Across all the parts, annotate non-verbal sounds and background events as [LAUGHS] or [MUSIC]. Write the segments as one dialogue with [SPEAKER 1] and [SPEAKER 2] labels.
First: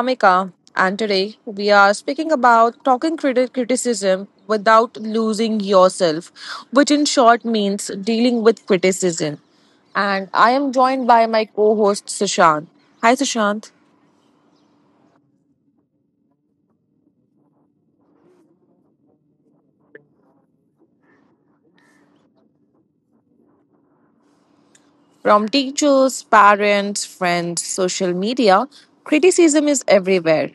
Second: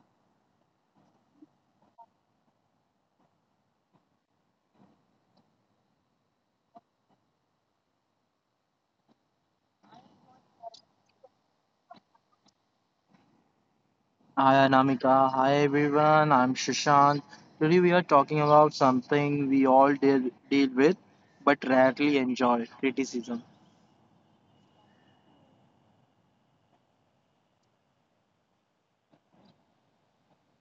[SPEAKER 1] Anamika, and today we are speaking about talking criticism without losing yourself, which in short means dealing with criticism. And I am joined by my co host, Sushant. Hi, Sushant.
[SPEAKER 2] Hi Anamika, hi everyone, I'm Shashank. Today we are talking about something we all deal with but rarely enjoy criticism.
[SPEAKER 1] From teachers, parents, friends, social media, criticism is everywhere.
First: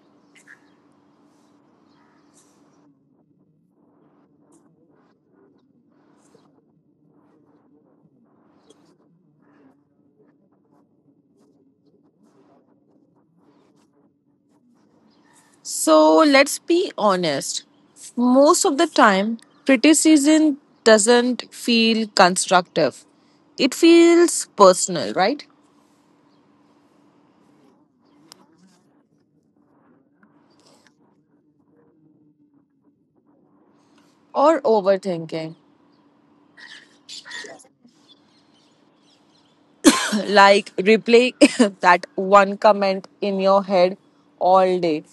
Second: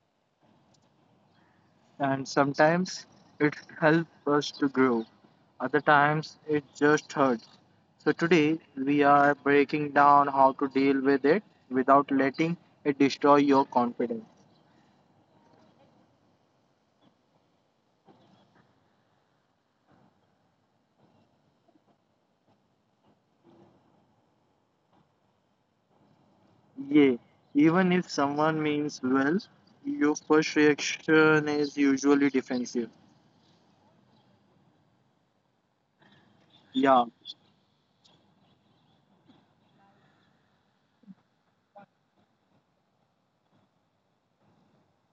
[SPEAKER 2] And sometimes it helps us to grow, other times it just hurts. So today we are breaking down how to deal with it without letting it destroy your confidence.
[SPEAKER 1] So let's be honest. Most of the time, criticism doesn't feel constructive. It feels personal, right?
[SPEAKER 2] Yeah, even if someone means well, your first reaction is usually defensive.
[SPEAKER 1] Or overthinking.
[SPEAKER 2] Yeah.
[SPEAKER 1] [CLEARS THROAT] Like replay [LAUGHS] that one comment in your head all day.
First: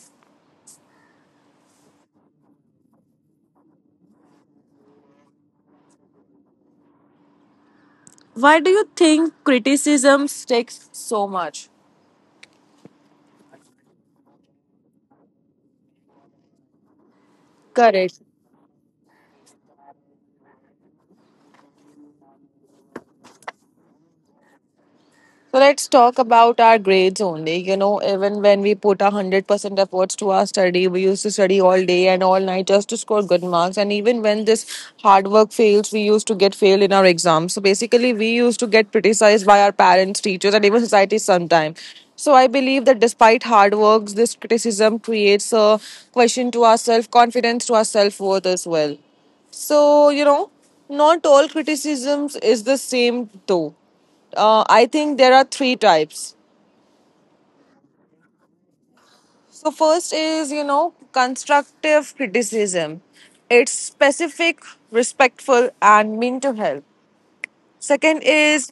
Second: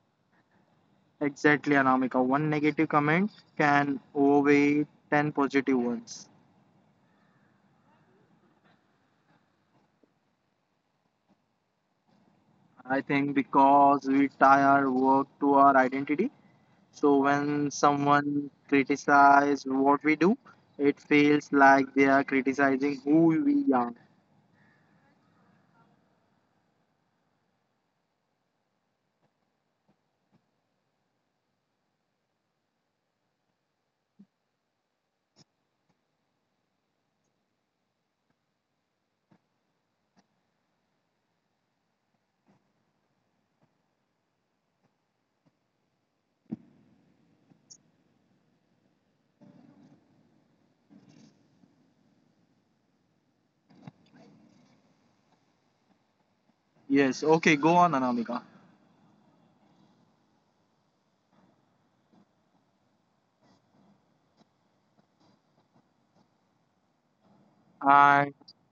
[SPEAKER 2] Exactly, Anamika. One negative comment can outweigh 10 positive ones.
[SPEAKER 1] Why do you think criticism sticks so much?
[SPEAKER 2] I think because we tie our work to our identity. So when
[SPEAKER 1] Correct.
[SPEAKER 2] someone criticizes what we do, it feels like they are criticizing who we are.
[SPEAKER 1] So let's talk about our grades only. Even when we put 100% efforts to our study, we used to study all day and all night just to score good marks. And even when this hard work fails, we used to get failed in our exams. So basically, we used to get criticized by our parents, teachers, and even society sometimes. So I believe that despite hard works, this criticism creates a question to our self confidence, to our self worth as well. So you know, Not all criticisms is the same though. I think there are three types.
[SPEAKER 2] Yes, okay, go on, Anamika.
[SPEAKER 1] So, first is, constructive criticism. It's specific, respectful, and mean to help. Second
[SPEAKER 2] And,
[SPEAKER 1] is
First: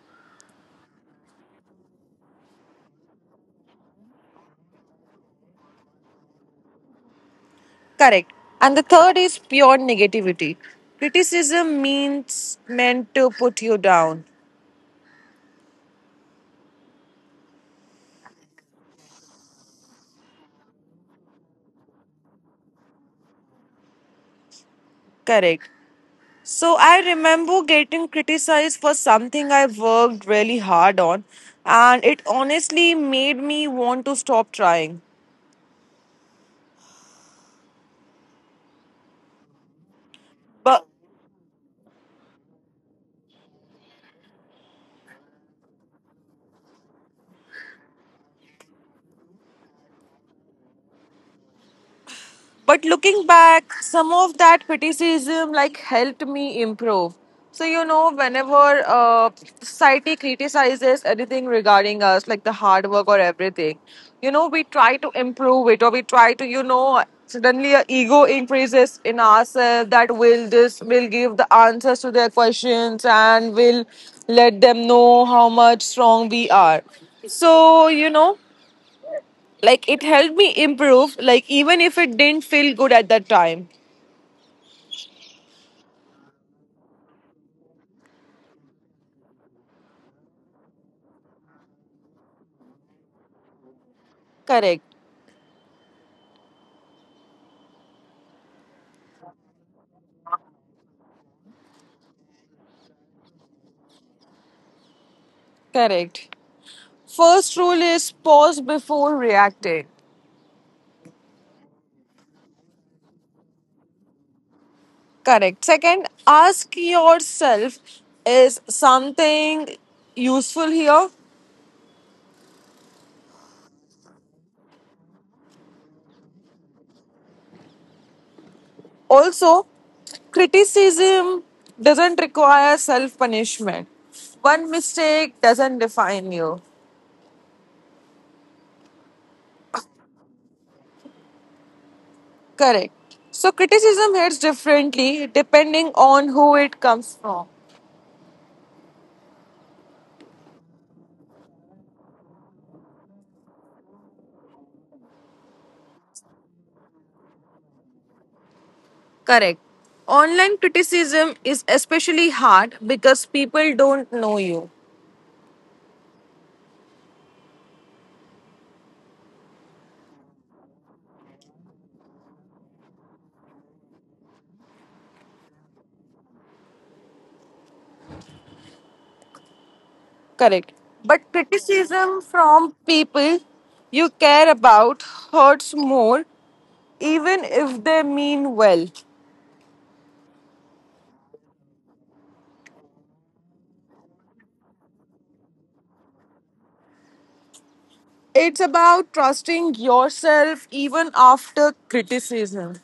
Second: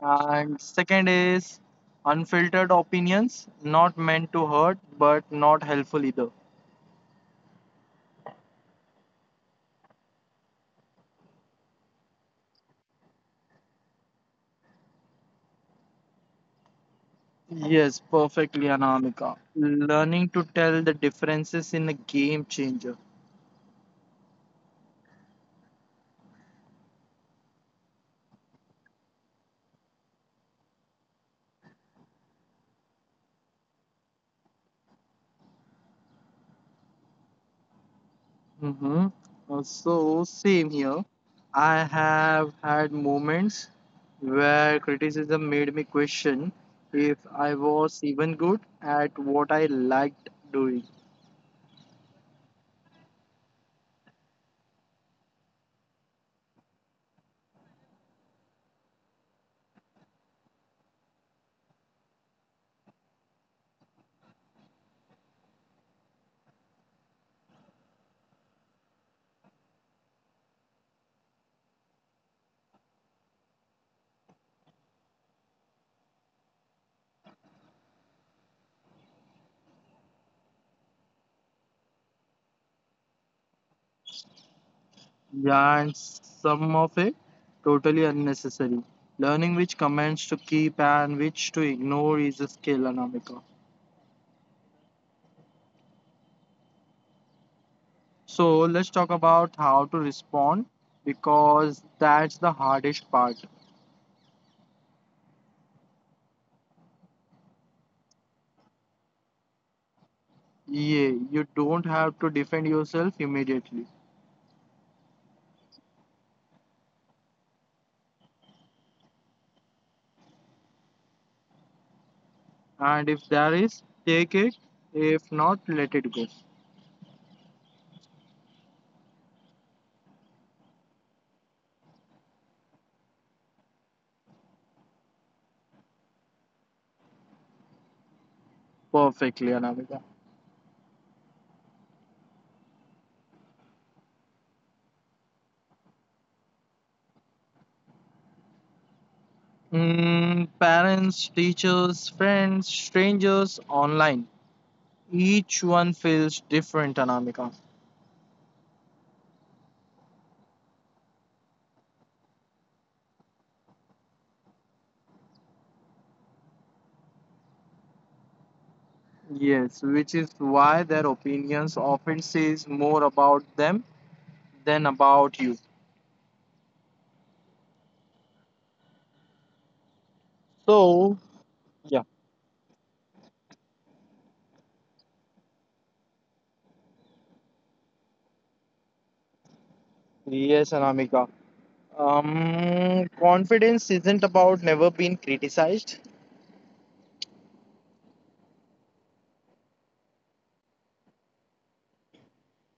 [SPEAKER 2] and second is unfiltered opinions, not meant to hurt, but not helpful either.
[SPEAKER 1] correct. And the third is pure negativity. Criticism means meant to put you down.
[SPEAKER 2] Yes, perfectly, Anamika. Learning to tell the differences in a game changer.
[SPEAKER 1] Correct. So I remember getting criticized for something I worked really hard on, and it honestly made me want to stop trying.
[SPEAKER 2] Mm-hmm. So, same
[SPEAKER 1] But
[SPEAKER 2] here. I have had moments where criticism made me question if I was even good at what I liked doing.
[SPEAKER 1] But looking back, some of that criticism like helped me improve. So whenever society criticizes anything regarding us, like the hard work or everything, we try to improve it or we try to, suddenly our ego increases in ourselves that will this will give the answers to their questions and will let them know how much strong we are. So like it helped me improve, like even if it didn't feel good at that time.
[SPEAKER 2] Yeah, and some of it totally unnecessary. Learning which comments to keep and which to ignore is a skill, Anamika.
[SPEAKER 1] Correct.
[SPEAKER 2] So let's talk about how to respond because that's the hardest part.
[SPEAKER 1] Correct. First rule is pause before reacting.
[SPEAKER 2] Yeah, you don't have to defend yourself immediately.
[SPEAKER 1] Correct. Second, ask yourself is something useful here?
[SPEAKER 2] And if there is, take it. If not, let it go.
[SPEAKER 1] Also, criticism doesn't require self punishment. One mistake doesn't define you.
[SPEAKER 2] Perfectly, Anamika.
[SPEAKER 1] Correct. So, criticism hits differently depending on who it comes from.
[SPEAKER 2] Mm, parents, teachers, friends, strangers, online. Each one feels different, Anamika.
[SPEAKER 1] Correct. Online criticism is especially hard because people don't know you.
[SPEAKER 2] Yes, which is why their opinions often says more about them than about you.
[SPEAKER 1] Correct. But
[SPEAKER 2] So, yeah.
[SPEAKER 1] criticism from people you care about hurts more, even if they mean well.
[SPEAKER 2] Yes, Anamika. Confidence isn't about never being criticized.
[SPEAKER 1] It's about trusting yourself even after criticism.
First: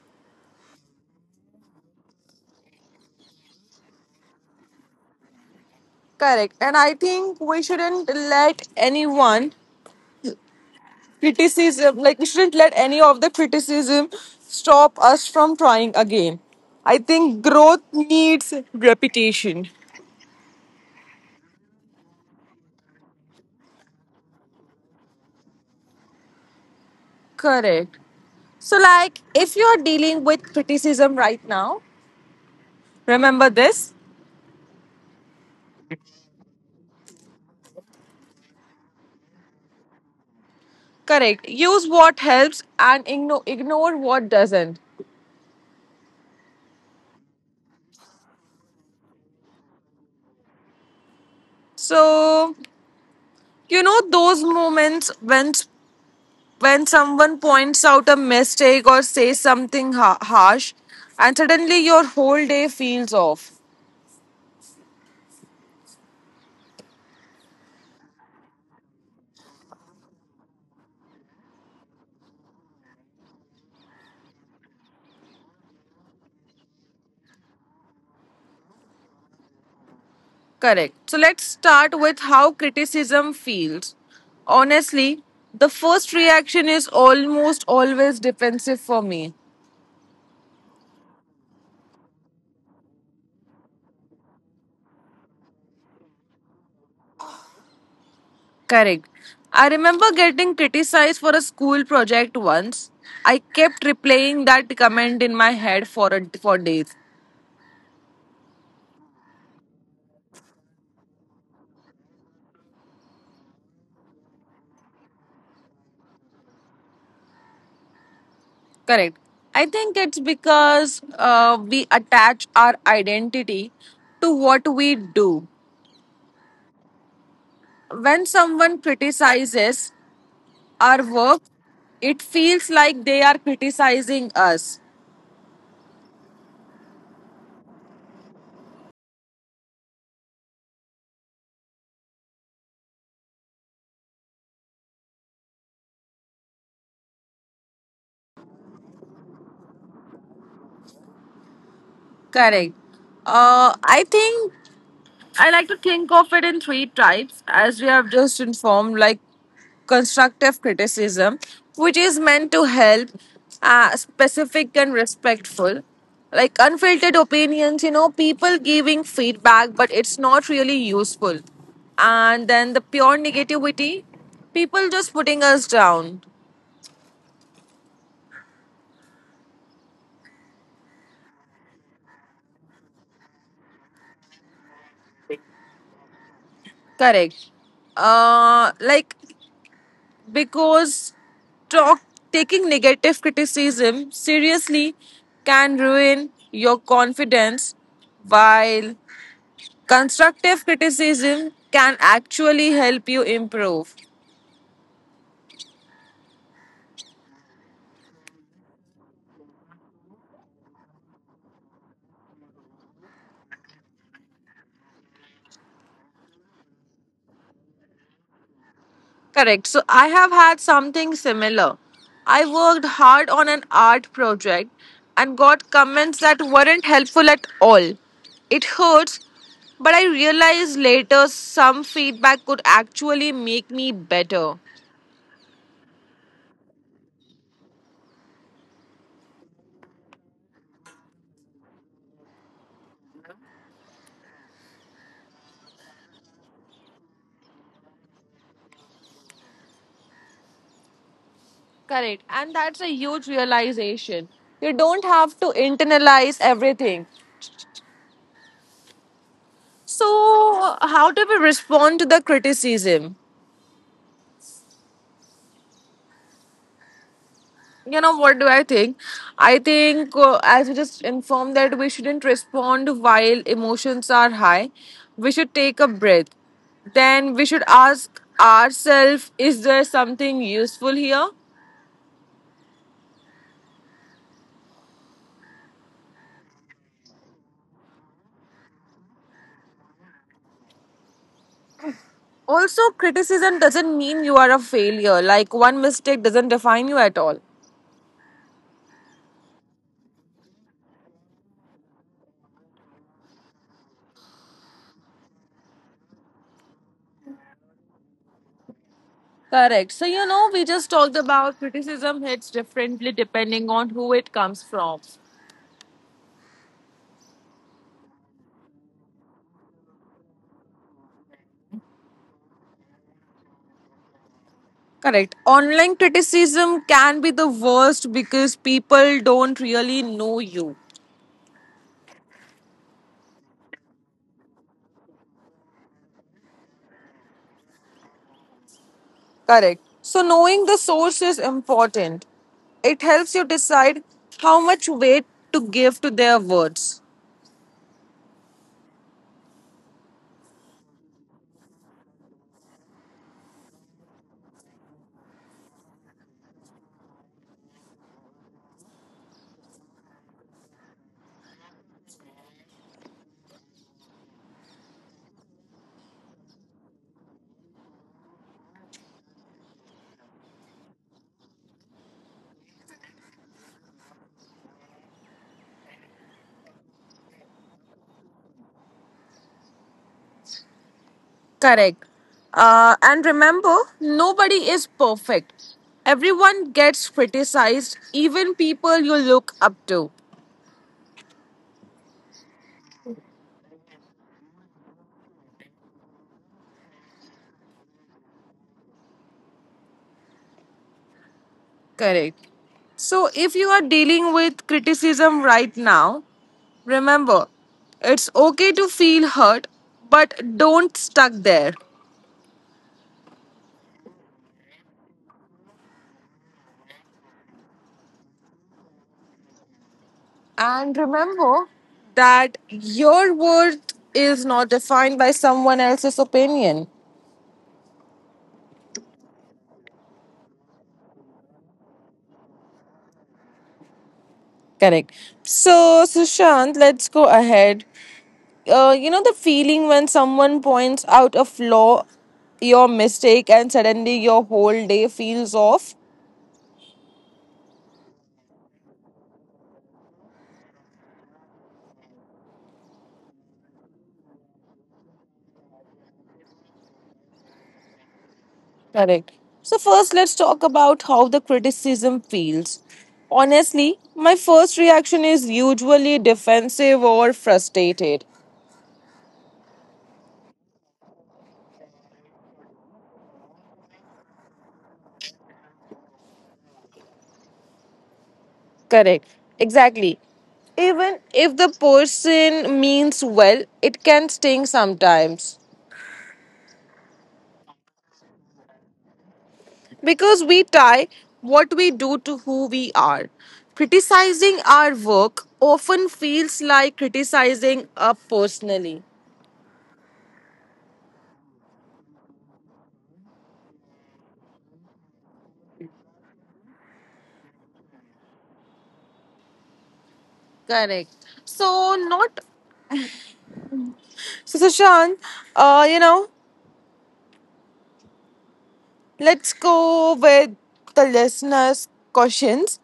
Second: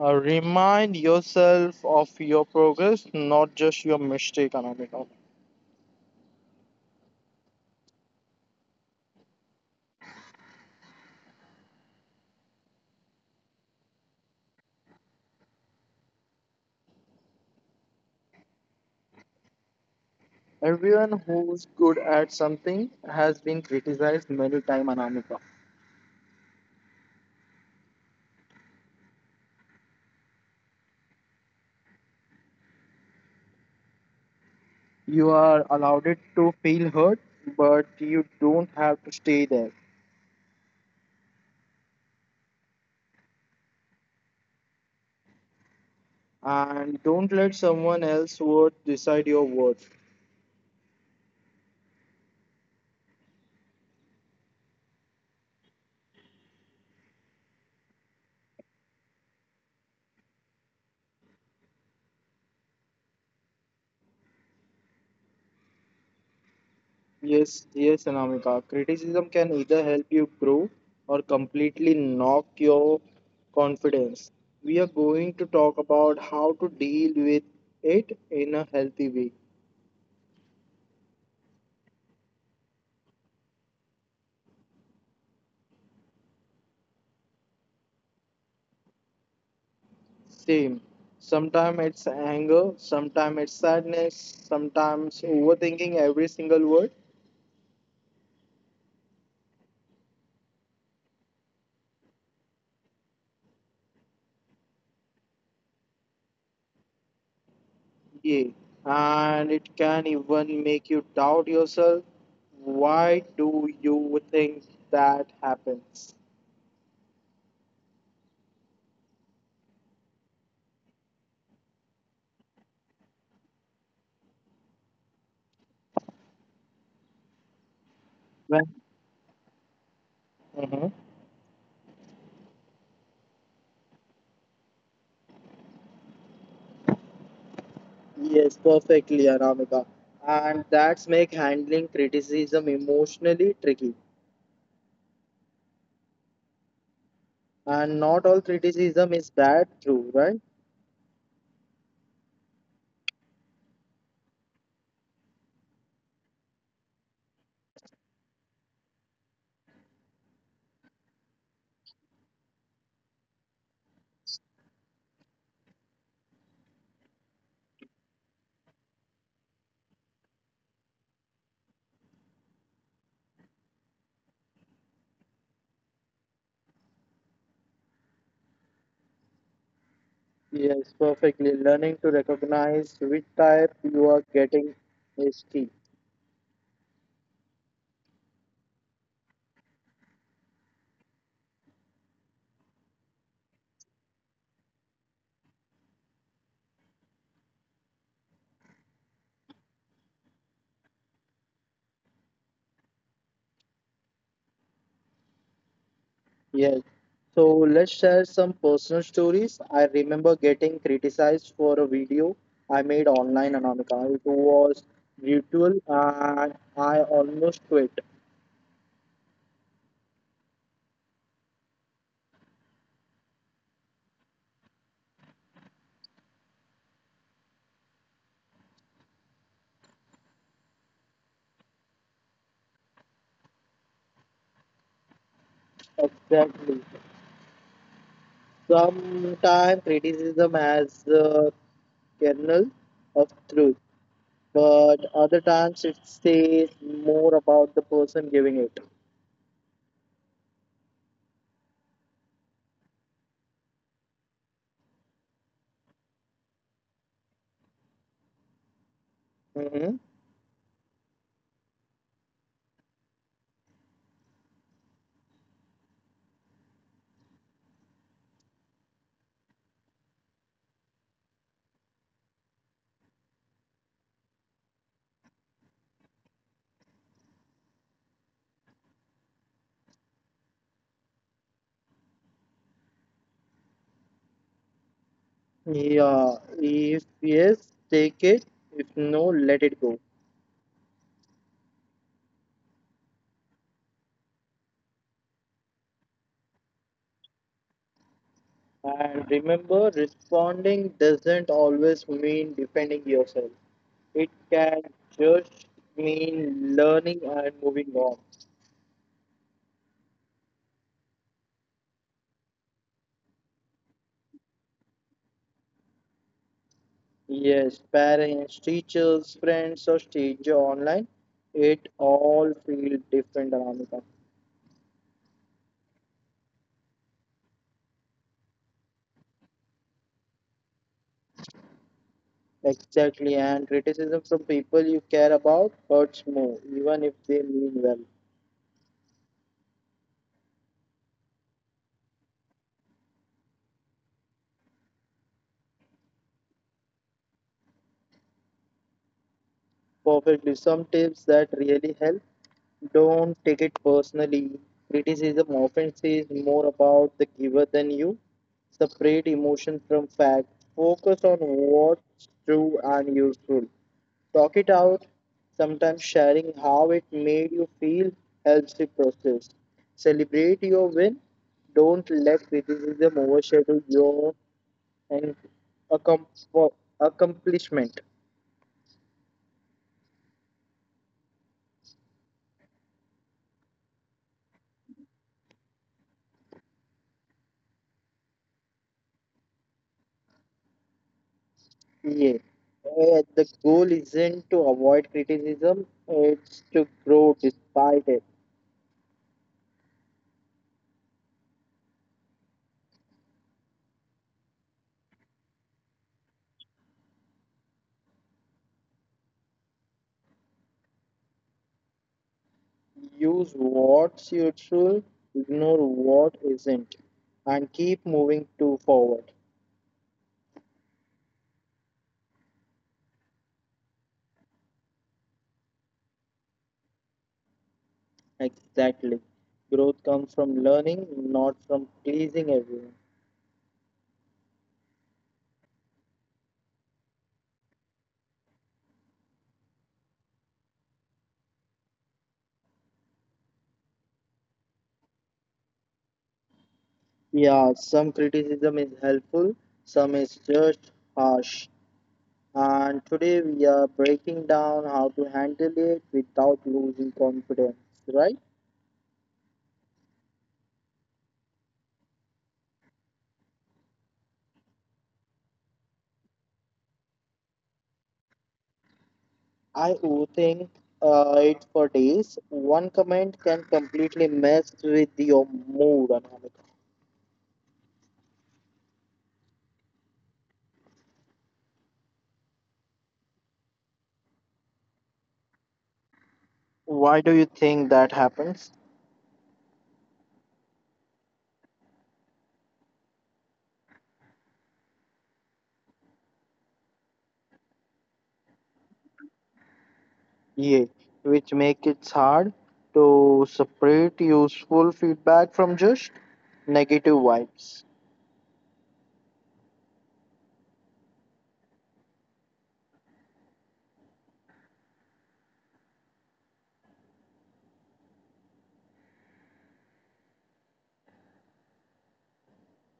[SPEAKER 2] Remind yourself of your progress, not just your mistake, Anamika.
[SPEAKER 1] Correct. And I think we shouldn't let anyone criticism like we shouldn't let any of the criticism stop us from trying again. I think growth needs repetition.
[SPEAKER 2] Everyone who's good at something has been criticized many times, Anamika.
[SPEAKER 1] Correct. So, like, if you're dealing with criticism right now, remember this
[SPEAKER 2] You are allowed it to feel hurt, but you don't have to stay there.
[SPEAKER 1] correct, use what helps and ignore what doesn't.
[SPEAKER 2] And don't let someone else's word decide your worth.
[SPEAKER 1] So those moments when someone points out a mistake or says something harsh and suddenly your whole day feels off.
[SPEAKER 2] Yes, yes, Anamika. Criticism can either help you grow or completely knock your confidence. We are going to talk about how to deal with it in a healthy way.
[SPEAKER 1] Correct. So let's start with how criticism feels. Honestly, the first reaction is almost always defensive for me.
[SPEAKER 2] Same. Sometimes it's anger, sometimes it's sadness, sometimes overthinking every single word.
[SPEAKER 1] Correct. I remember getting criticized for a school project once. I kept replaying that comment in my head for for days.
[SPEAKER 2] Yeah. And it can even make you doubt yourself. Why do you think that happens?
[SPEAKER 1] Correct. I think it's because we attach our identity to what we do. When
[SPEAKER 2] When?
[SPEAKER 1] someone criticizes,
[SPEAKER 2] Mhm.
[SPEAKER 1] our work, it feels like they are criticizing us.
[SPEAKER 2] Yes, perfectly, Anamika. And that's make handling criticism emotionally tricky. And not all criticism is bad, true, right?
[SPEAKER 1] Correct. I think I like to think of it in three types, as we have just informed, like constructive criticism, which is meant to help, specific and respectful. Like unfiltered opinions, people giving feedback, but it's not really useful. And then the pure negativity, people just putting us down.
[SPEAKER 2] Yes, perfectly. Learning to recognize which type you are getting is key.
[SPEAKER 1] Correct. Like, because talk taking negative criticism seriously can ruin your confidence, while constructive criticism can actually help you improve.
[SPEAKER 2] Yes. So let's share some personal stories. I remember getting criticized for a video I made online, Anamika. It was brutal, and I almost quit.
[SPEAKER 1] Correct. So I have had something similar. I worked hard on an art project and got comments that weren't helpful at all. It hurts, but I realized later some feedback could actually make me better.
[SPEAKER 2] Exactly. Sometimes criticism has a kernel of truth, but other times it says more about the person giving it.
[SPEAKER 1] Correct. And that's a huge realization. You don't have to internalize everything.
[SPEAKER 2] Hmm.
[SPEAKER 1] So, how do we respond to the criticism? What do I think? I think as we just informed, that we shouldn't respond while emotions are high. We should take a breath, then we should ask ourselves is there something useful here.
[SPEAKER 2] Yeah, if yes, take it. If no, let it go.
[SPEAKER 1] Also, criticism doesn't mean you are a failure. Like one mistake doesn't define you at all.
[SPEAKER 2] And remember, responding doesn't always mean defending yourself. It can just mean learning and moving on.
[SPEAKER 1] Correct. So we just talked about criticism hits differently depending on who it comes from.
[SPEAKER 2] Yes, parents, teachers, friends, or stage online, it all feels different, Anamika.
[SPEAKER 1] Correct. Online criticism can be the worst because people don't really know you.
[SPEAKER 2] Exactly, and criticism from people you care about hurts more, even if they mean well.
[SPEAKER 1] Correct. So, knowing the source is important. It helps you decide how much weight to give to their words.
[SPEAKER 2] Perfectly, some tips that really help. Don't take it personally. Criticism often says more about the giver than you. Separate emotion from fact. Focus on what's true and useful. Talk it out, sometimes sharing how it made you feel helps the process. Celebrate your win. Don't let criticism overshadow your and accom- accomplishment.
[SPEAKER 1] Correct. And remember, nobody is perfect. Everyone gets criticized, even people you look up to.
[SPEAKER 2] Yeah. The goal isn't to avoid criticism, it's to grow despite it.
[SPEAKER 1] Correct. So, if you are dealing with criticism right now, remember, it's okay to feel hurt, but don't stuck there.
[SPEAKER 2] Use what's useful, ignore what isn't, and keep moving to forward.
[SPEAKER 1] And remember that your worth is not defined by someone else's opinion.
[SPEAKER 2] Exactly. Growth comes from learning, not from pleasing everyone.
[SPEAKER 1] Correct. So, Sushant, let's go ahead. You know the feeling when someone points out a flaw, your mistake, and suddenly your whole day feels off?
[SPEAKER 2] Yeah, some criticism is helpful, some is just harsh. And today we are breaking down how to handle it without losing confidence, right?
[SPEAKER 1] Correct. So, first, let's talk about how the criticism feels. Honestly, my first reaction is usually defensive or frustrated.
[SPEAKER 2] I overthink it for days. One comment can completely mess with your mood, Anamika.
[SPEAKER 1] Correct. Exactly. Even if the person means well, it can sting sometimes
[SPEAKER 2] Why do you think that happens?
[SPEAKER 1] because we tie what we do to who we are. Criticizing our work often feels like criticizing us personally.
[SPEAKER 2] Yeah, which make it hard to separate useful feedback from just negative vibes.
[SPEAKER 1] Correct. So, not So, Sushant, you know, let's go with the listeners' questions.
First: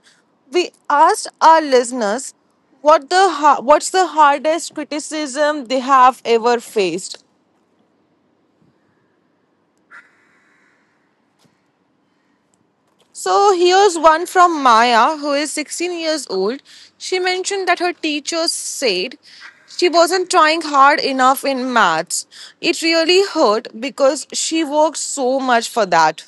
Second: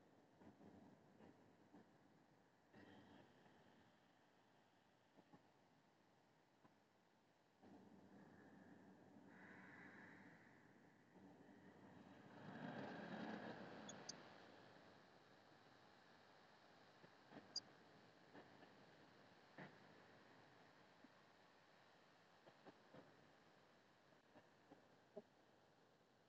[SPEAKER 1] We asked our listeners what the what's the hardest criticism they have ever faced. So here's one from Maya, who is 16 years old. She mentioned that her teachers said she wasn't trying hard enough in maths. It really hurt because she worked so much for that.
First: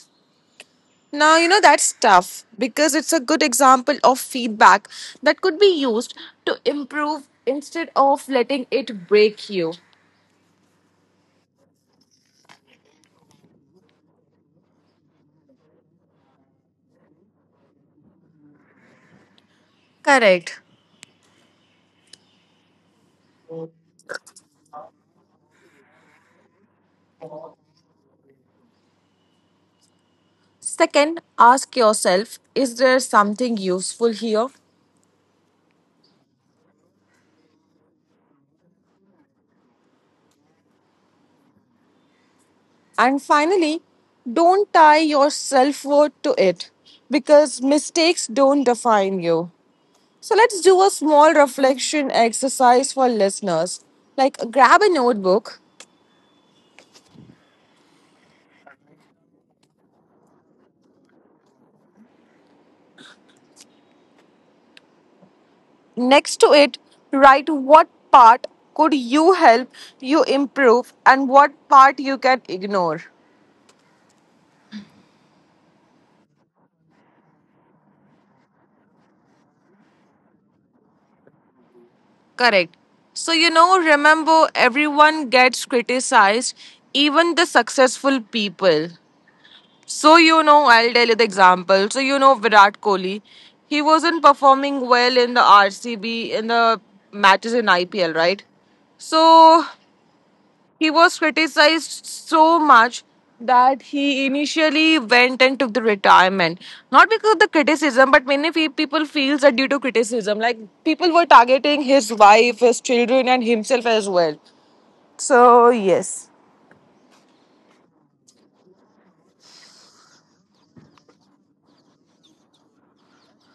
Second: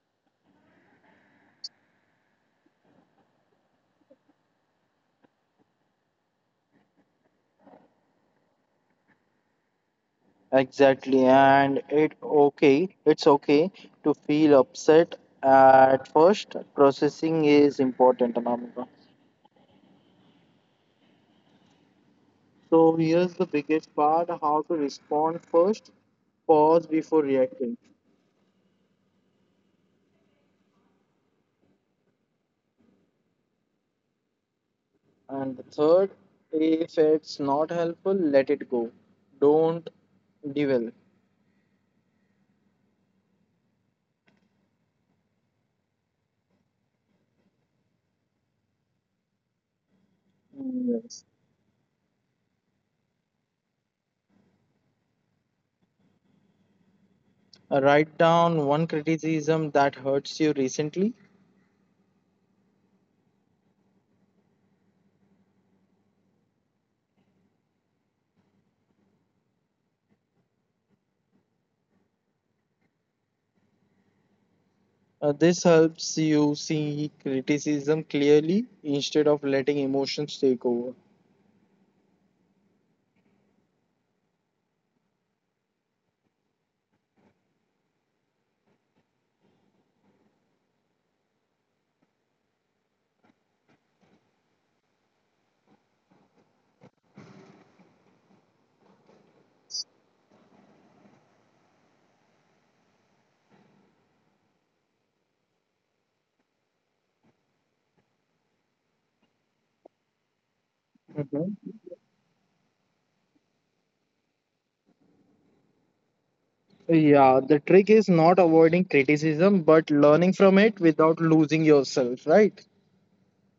[SPEAKER 1] Now, that's tough because it's a good example of feedback that could be used to improve instead of letting it break you.
[SPEAKER 2] Exactly, and it okay, it's okay to feel upset at first. Processing is important, Anamika.
[SPEAKER 1] Correct.
[SPEAKER 2] So here's the biggest part: how to respond first. Pause before reacting.
[SPEAKER 1] Second, ask yourself is there something useful here?
[SPEAKER 2] And the third, if it's not helpful, let it go. Don't dwell.
[SPEAKER 1] And finally, don't tie your self worth to it because mistakes don't define you. So let's do a
[SPEAKER 2] Yes.
[SPEAKER 1] small reflection exercise for listeners. Like grab a notebook.
[SPEAKER 2] Write down one criticism that hurts you recently.
[SPEAKER 1] Next to it, write what part could you help you improve and what part you can ignore.
[SPEAKER 2] This helps you see criticism clearly instead of letting emotions take over.
[SPEAKER 1] Correct. So, remember everyone gets criticized, even the successful people. So, I'll tell you the example. So, Virat Kohli, he wasn't performing well in the RCB in the matches in IPL, right? So he was criticized so much that he initially went and took the retirement. Not because of the criticism, but many people feels that due to criticism, like people were
[SPEAKER 2] Mhm.
[SPEAKER 1] targeting his wife, his children, and himself as well. So yes,
[SPEAKER 2] Yeah, the trick is not avoiding criticism but learning from it without losing yourself, right?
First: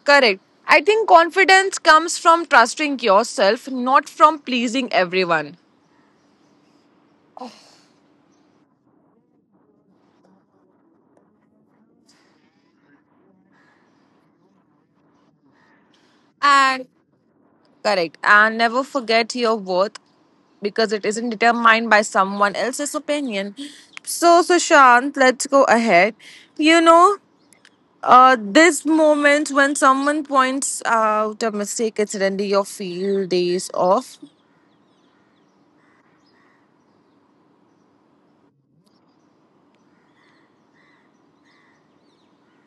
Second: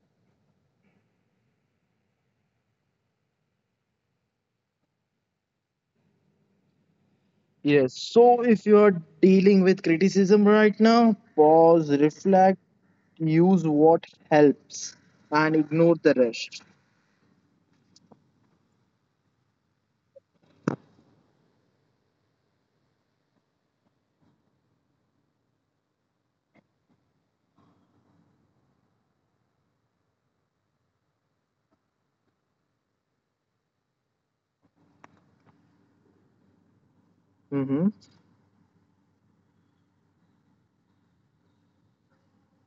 [SPEAKER 1] correct. I think confidence comes from trusting yourself, not from pleasing everyone.
[SPEAKER 2] Yes. So if you are dealing with criticism right now, pause, reflect, use what helps, and ignore the rest.
[SPEAKER 1] And correct. And never forget your worth, because it isn't determined by someone else's opinion. So, Sushant, let's go ahead. You know, this moment when someone points out a mistake, it's Randy, your field days off.
[SPEAKER 2] Mm-hmm.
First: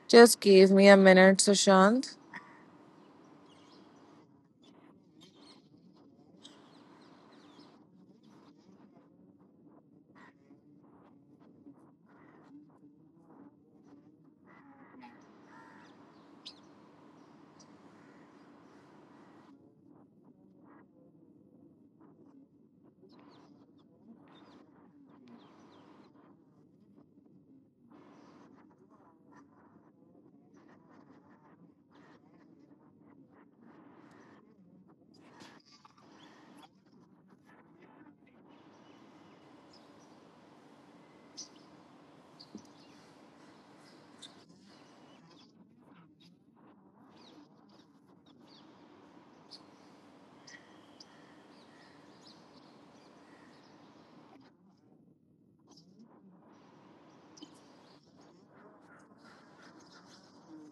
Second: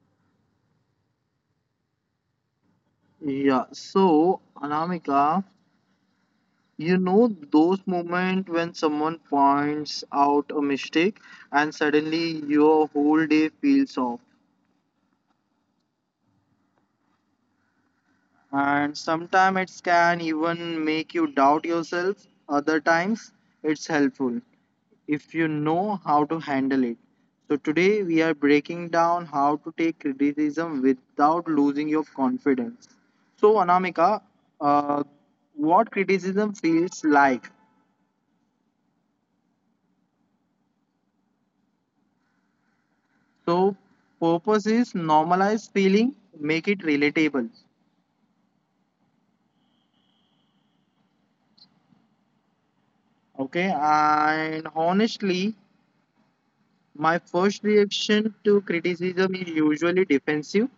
[SPEAKER 1] Just give me a minute, Sushant.
[SPEAKER 2] Yeah. So, Anamika, you know those moments when someone points out a mistake and suddenly your whole day feels off. And sometimes it can even make you doubt yourself. Other times it's helpful if you know how to handle it. So today we are breaking down how to take criticism without losing your confidence. So Anamika, uh, what criticism feels like? So purpose is normalize feeling, make it relatable. Okay, and honestly, my first reaction to criticism is usually defensive,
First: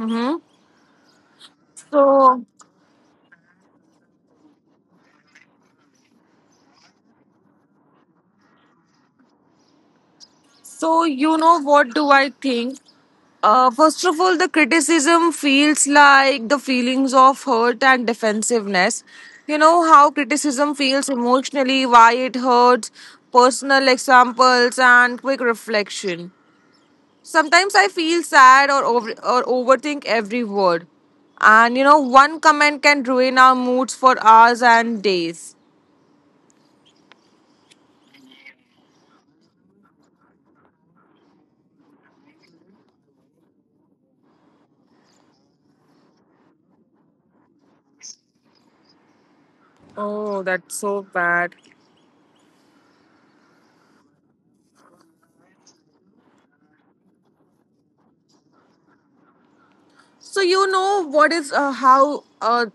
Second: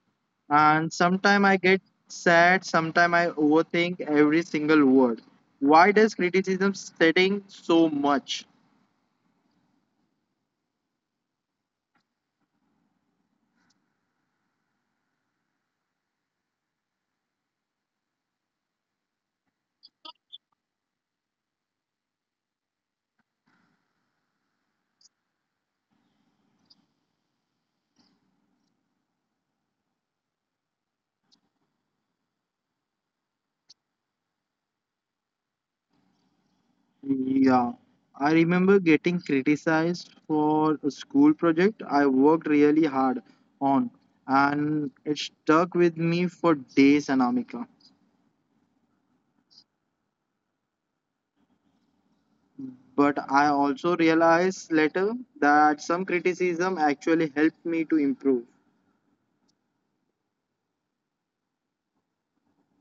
[SPEAKER 1] Mm-hmm.
[SPEAKER 2] and sometimes I get
[SPEAKER 1] So,
[SPEAKER 2] sad, sometimes I overthink every single word. Why does criticism setting so much?
[SPEAKER 1] So, you know what do I think? First of all, the criticism feels like the feelings of hurt and defensiveness. You know how criticism feels emotionally, why it hurts, personal examples, and quick reflection. Sometimes I feel sad or overthink every word. And one comment can ruin our moods for hours and days.
[SPEAKER 2] Yeah, I remember getting criticized for a school project I worked really hard on, and it stuck with me for days, Anamika.
[SPEAKER 1] Oh, that's so bad.
[SPEAKER 2] But I also realized later that some criticism actually helped me to improve.
[SPEAKER 1] So you know what is how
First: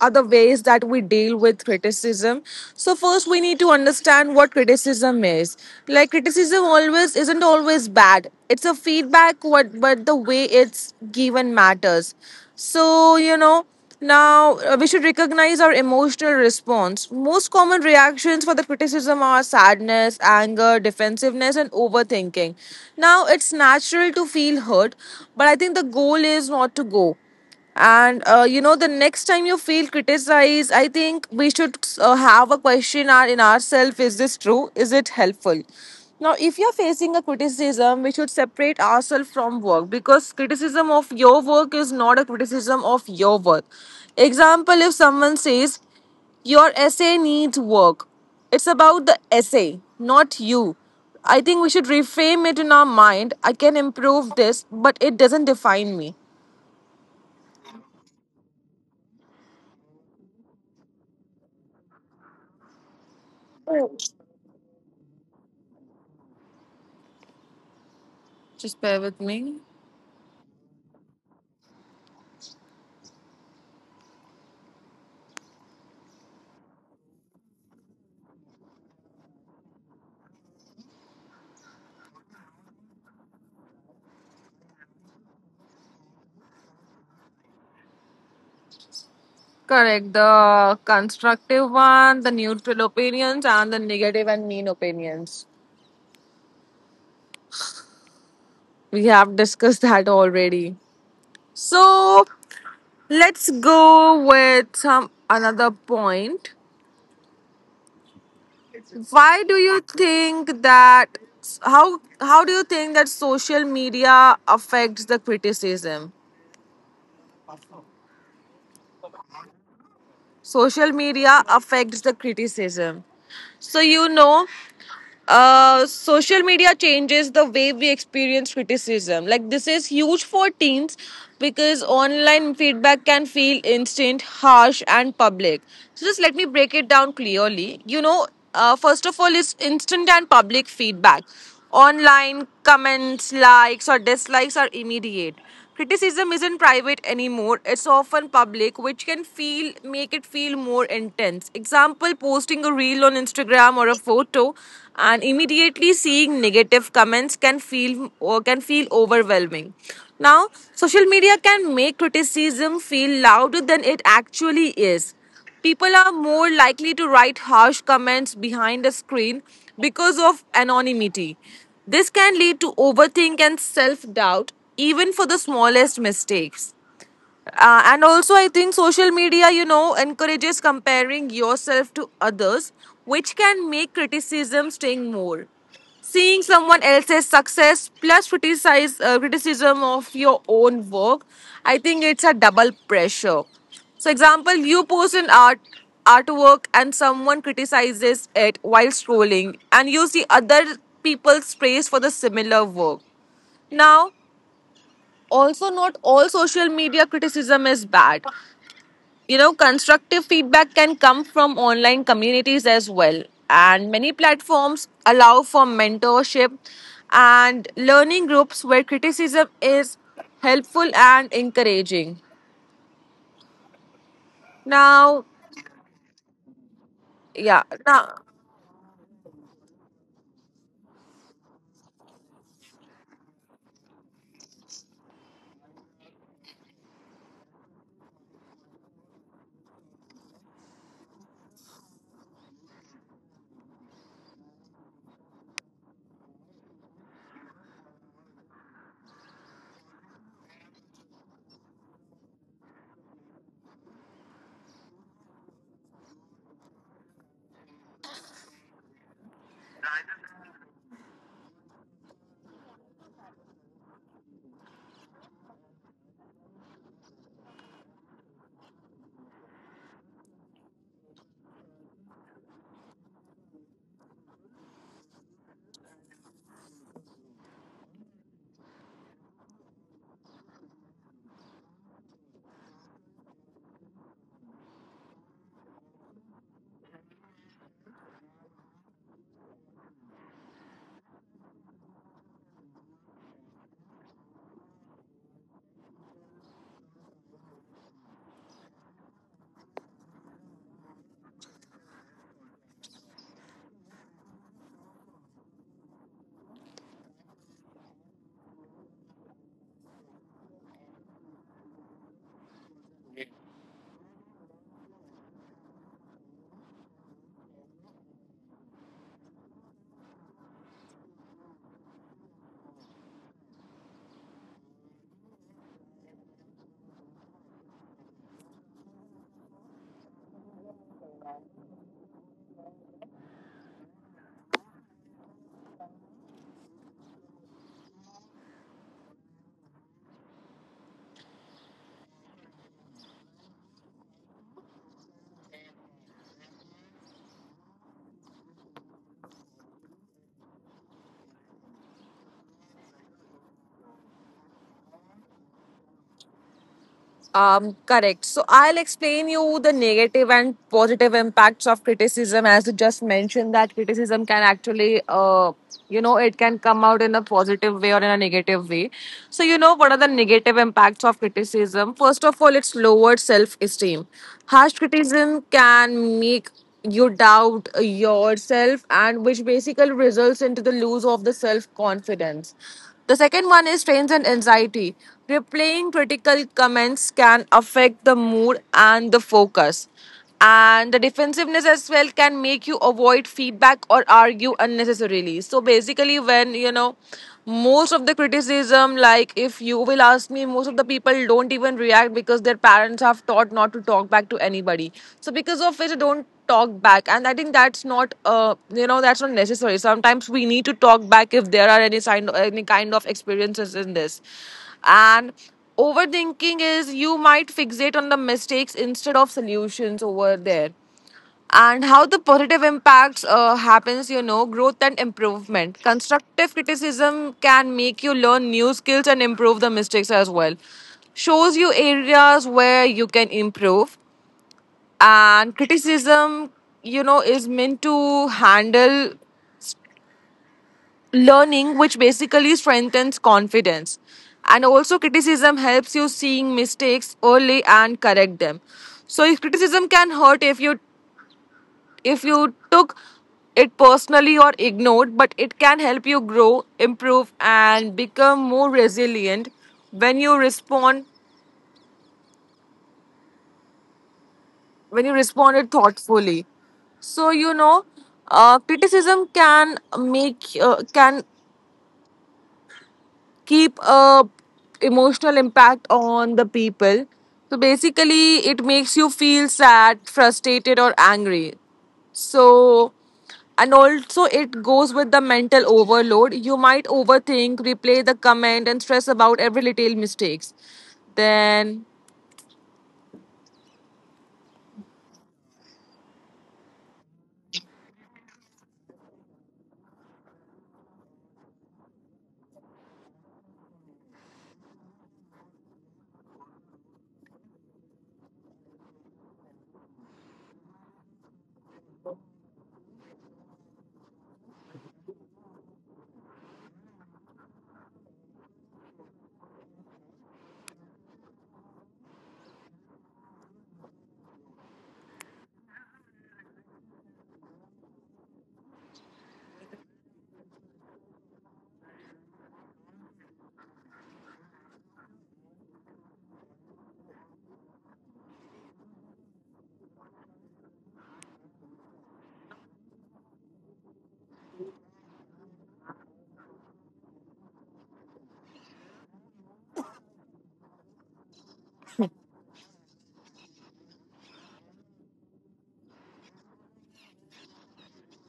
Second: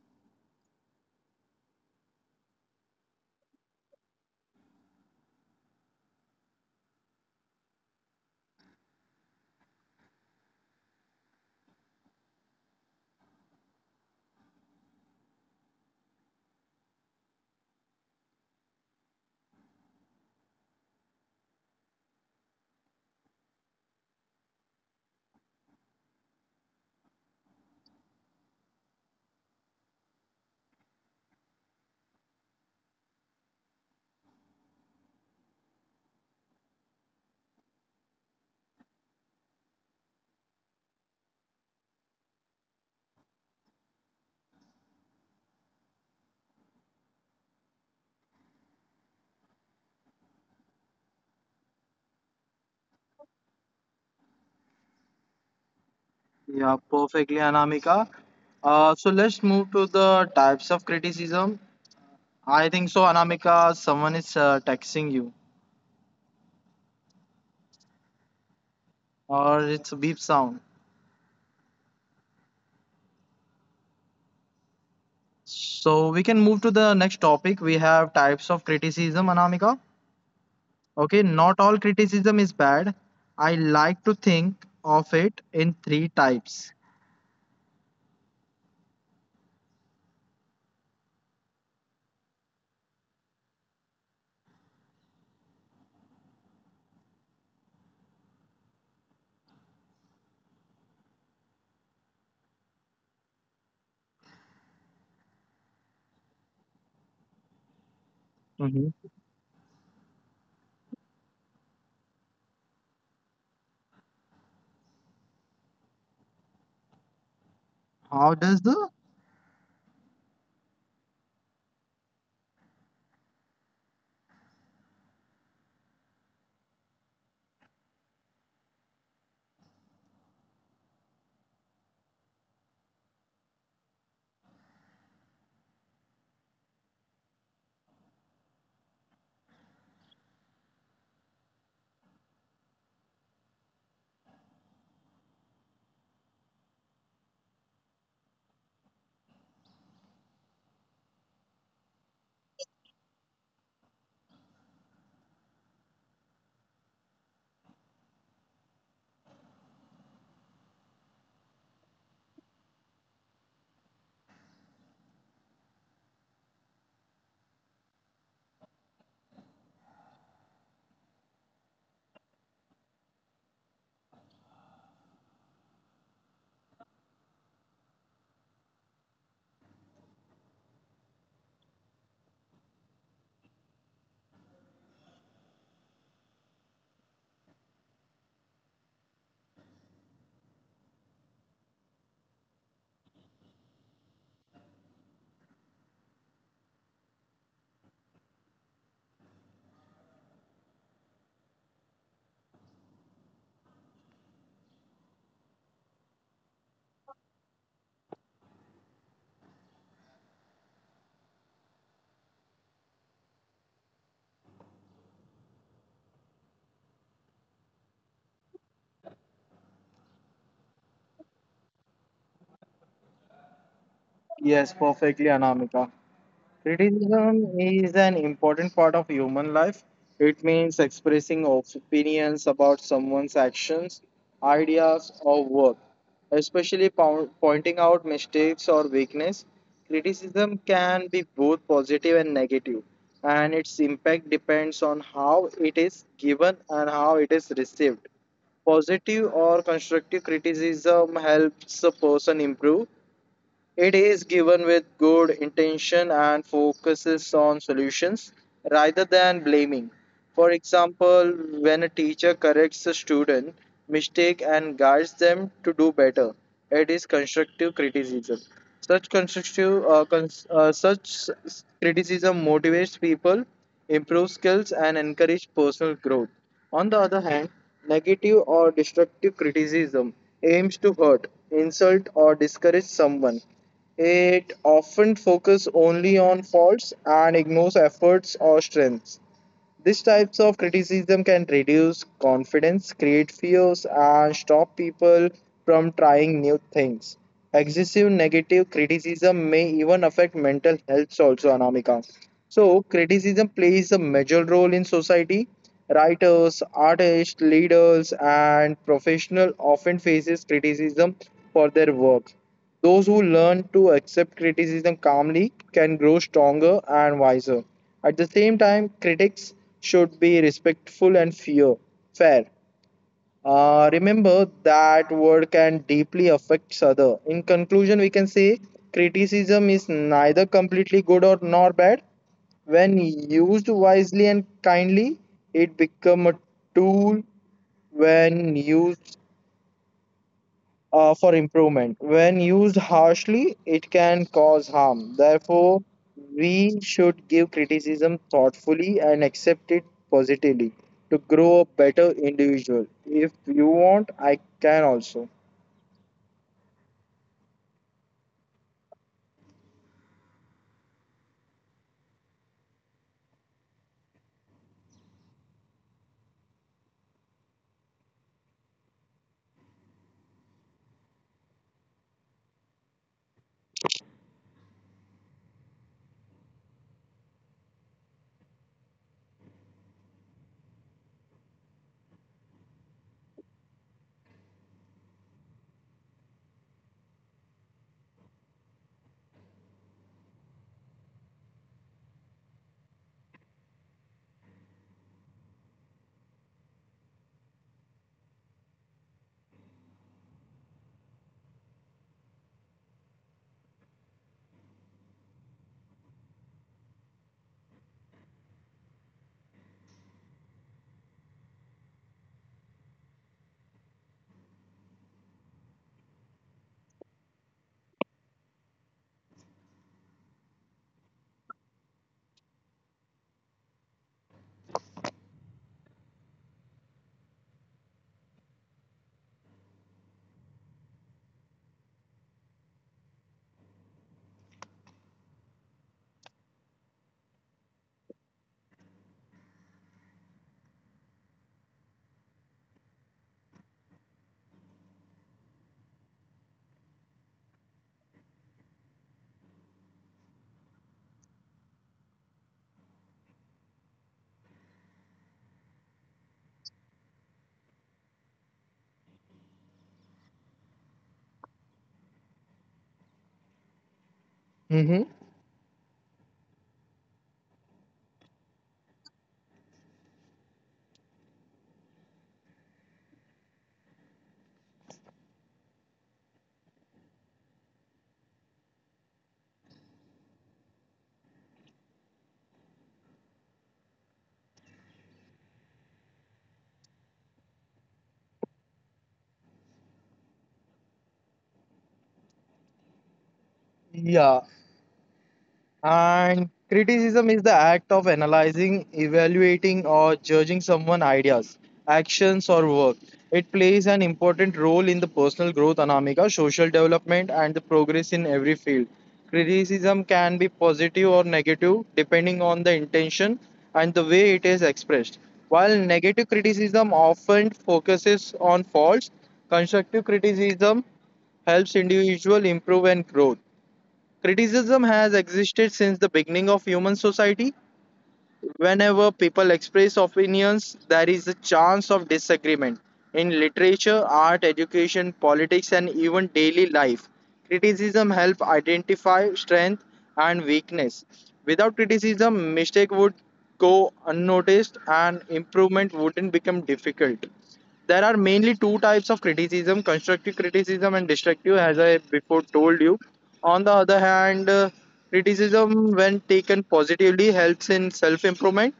[SPEAKER 1] are the ways that we deal with criticism. So first we need to understand what criticism is. Like criticism always isn't always bad. It's a feedback what but the way it's given matters. So, now we should recognize our emotional response. Most common reactions for the criticism are sadness, anger, defensiveness and overthinking. Now it's natural to feel hurt, but I think the goal is not to go. And the next time you feel criticized, I think we should have a question in ourselves, is this true? Is it helpful? Now, if you're facing a criticism, we should separate ourselves from work because criticism of your work is not a criticism of your work. Example if someone says, your essay needs work. It's about the essay, not you. I think we should reframe it in our mind. I can improve this, but it doesn't define me.
[SPEAKER 2] Yeah, perfectly, Anamika. So, let's move to the types of criticism. I think so, Anamika. Someone is texting you,
[SPEAKER 1] Just bear with me.
[SPEAKER 2] or it's a beep sound. So we can move to the next topic. We have types of criticism, Anamika. Okay, not all criticism is bad. I like to think of it in three types.
[SPEAKER 1] Correct. The constructive one, the neutral opinions, and the negative and mean opinions. We have discussed [LAUGHS] that already. So let's go with some another point.
[SPEAKER 2] Mhm.
[SPEAKER 1] Why do you think that? How do you think that social media affects the criticism?
[SPEAKER 2] How does the?
[SPEAKER 1] Social media affects the criticism. So social media changes the way we experience criticism. Like, this is huge for teens because online feedback can feel instant, harsh, and public. So, just let me break it down clearly. First of all, is instant and public feedback. Online comments, likes, or dislikes are immediate. Criticism isn't private anymore, it's often public, which can feel make it feel more intense. Example, posting a reel on Instagram or a photo and immediately seeing negative comments can feel overwhelming. Now, social media can make criticism feel louder than it actually is. People are more likely to write harsh comments behind a screen because of anonymity. This can lead to overthink and self doubt, even for the smallest mistakes. And also, I think social media, encourages comparing yourself to others, which can make criticism sting more. Seeing someone else's success plus criticize criticism of your own work, I think it's a double pressure. So, example, you post an artwork and someone criticizes it while scrolling, and you see other people's praise for the similar work. Now, also, not all social media criticism is bad. You know, constructive feedback can come from online communities as well, and many platforms allow for mentorship and learning groups where criticism is helpful and encouraging.
[SPEAKER 2] Yes, perfectly,
[SPEAKER 1] Now.
[SPEAKER 2] Anamika. Criticism
[SPEAKER 1] Yeah,
[SPEAKER 2] is an
[SPEAKER 1] now.
[SPEAKER 2] important part of human life. It means expressing opinions about someone's actions, ideas, or work, especially pointing out mistakes or weakness. Criticism can be both positive and negative, and its impact depends on how it is given and how it is received. Positive or constructive criticism helps a person improve. It is given with good intention and focuses on solutions rather than blaming. For example, when a teacher corrects a student mistake and guides them to do better, it is constructive criticism. Such criticism motivates people, improves skills, and encourages personal growth. On the other hand, negative or destructive criticism aims to hurt, insult, or discourage someone. It often focuses only on faults and ignores efforts or strengths. These types of criticism can reduce confidence, create fears, and stop people from trying new things. Excessive negative criticism may even affect mental health, also, Anamika. So, criticism plays a major role in society. Writers, artists, leaders, and professionals often faces criticism for their work. Those who learn to accept criticism calmly can grow stronger and wiser. At the same time, critics should be respectful and fair. Remember that word can deeply affect other. In conclusion, we can say criticism is neither completely good or nor bad. When used wisely and kindly, it become a tool. When used for improvement. When used harshly, it can cause harm. Therefore, we should give criticism thoughtfully and accept it positively to grow a better individual. If you want, I can also.
[SPEAKER 1] Correct. So I'll explain you the negative and positive impacts of criticism. As you just mentioned, that criticism can it can come out in a positive way or in a negative way. So you know, what are the negative impacts of criticism? First of all, it's lowered self-esteem. Harsh criticism can make you doubt yourself, and which basically results into the lose of the self-confidence. The second one is strains and anxiety. Replaying critical comments can affect the mood and the focus. And the defensiveness as well can make you avoid feedback or argue unnecessarily. So basically, when you know most of the criticism, like if you will ask me, most of the people don't even react because their parents have taught not to talk back to anybody. So because of which, they don't talk back, and I think that's not a you know that's not necessary. Sometimes we need to talk back if there are any kind of experiences in this. And overthinking is, you might fixate on the mistakes instead of solutions over there. And how the positive impacts happens, you know, growth and improvement. Constructive criticism can make you learn new skills and improve the mistakes as well, shows you areas where you can improve. And criticism, you know, is meant to handle learning, which basically strengthens confidence. And also criticism helps you seeing mistakes early and correct them. So if criticism can hurt if you took it personally or ignored, but it can help you grow, improve, and become more resilient when you respond
[SPEAKER 2] Mm-hmm.
[SPEAKER 1] when you responded thoughtfully. So you know, criticism can keep a emotional impact on the people. So basically, it makes you feel sad, frustrated, or angry. So, and also it goes with the mental overload. You might overthink, replay the comment, and stress about every little mistakes. Then.
[SPEAKER 2] Yeah, and criticism is the act of analyzing, evaluating, or judging someone's ideas, actions, or work. It plays an important role in the personal growth, Anamika, social development, and the progress in every field. Criticism can be positive or negative depending on the intention and the way it is expressed. While negative criticism often focuses on faults, constructive criticism helps individual improve and grow. Criticism has existed since the beginning of human society. Whenever people express opinions, there is a chance of disagreement. In literature, art, education, politics, and even daily life, criticism helps identify strength and weakness. Without criticism, mistake would go unnoticed and improvement wouldn't become difficult. There are mainly two types of criticism: constructive criticism and destructive, as I before told you. On the other hand, criticism, when taken positively, helps in self improvement.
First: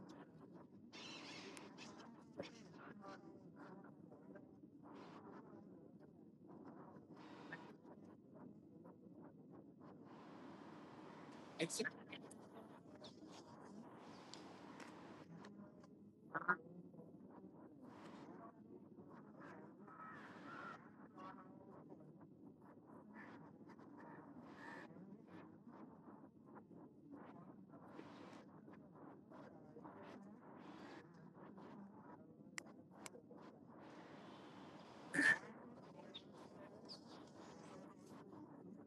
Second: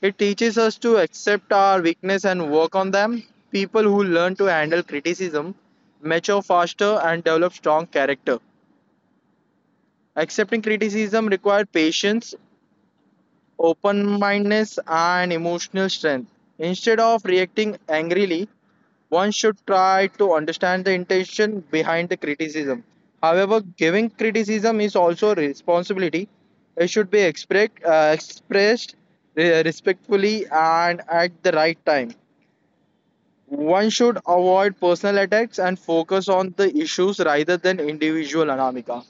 [SPEAKER 2] It teaches us to accept our weakness and work on them. People who learn to handle criticism mature faster and develop strong character. Accepting criticism requires patience, open mindedness, and emotional strength. Instead of reacting angrily, one should try to understand the intention behind the criticism. However, giving criticism is also a responsibility. It should be expressed respectfully and at the right time. One should avoid personal attacks and focus on the issues rather than individual, Anamika.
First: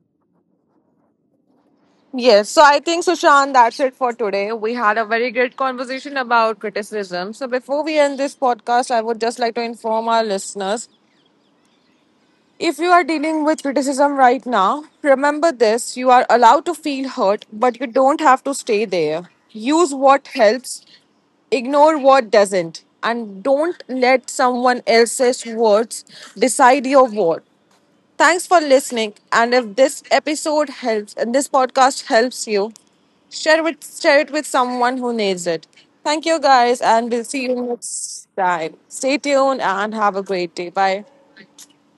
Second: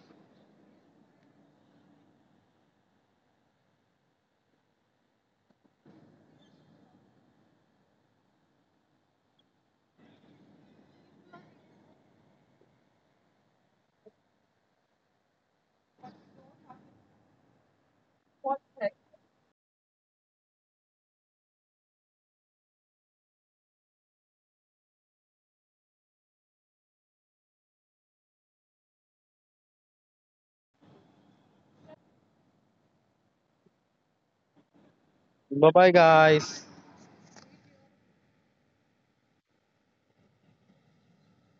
[SPEAKER 1] Yes, so I think, Sushant, that's it for today. We had a very great conversation about criticism. So, before we end this podcast, I would just like to inform our listeners, if you are dealing with criticism right now, remember this, you are allowed to feel hurt, but you don't have to stay there. Use what helps, ignore what doesn't, and don't let someone else's words decide your worth. Thanks for listening. And if this episode helps and this podcast helps you, share it with someone who needs it.
[SPEAKER 2] Bye
[SPEAKER 1] Thank
[SPEAKER 2] bye,
[SPEAKER 1] you guys,
[SPEAKER 2] guys.
[SPEAKER 1] and we'll see you next time. Stay tuned and have a great day. Bye.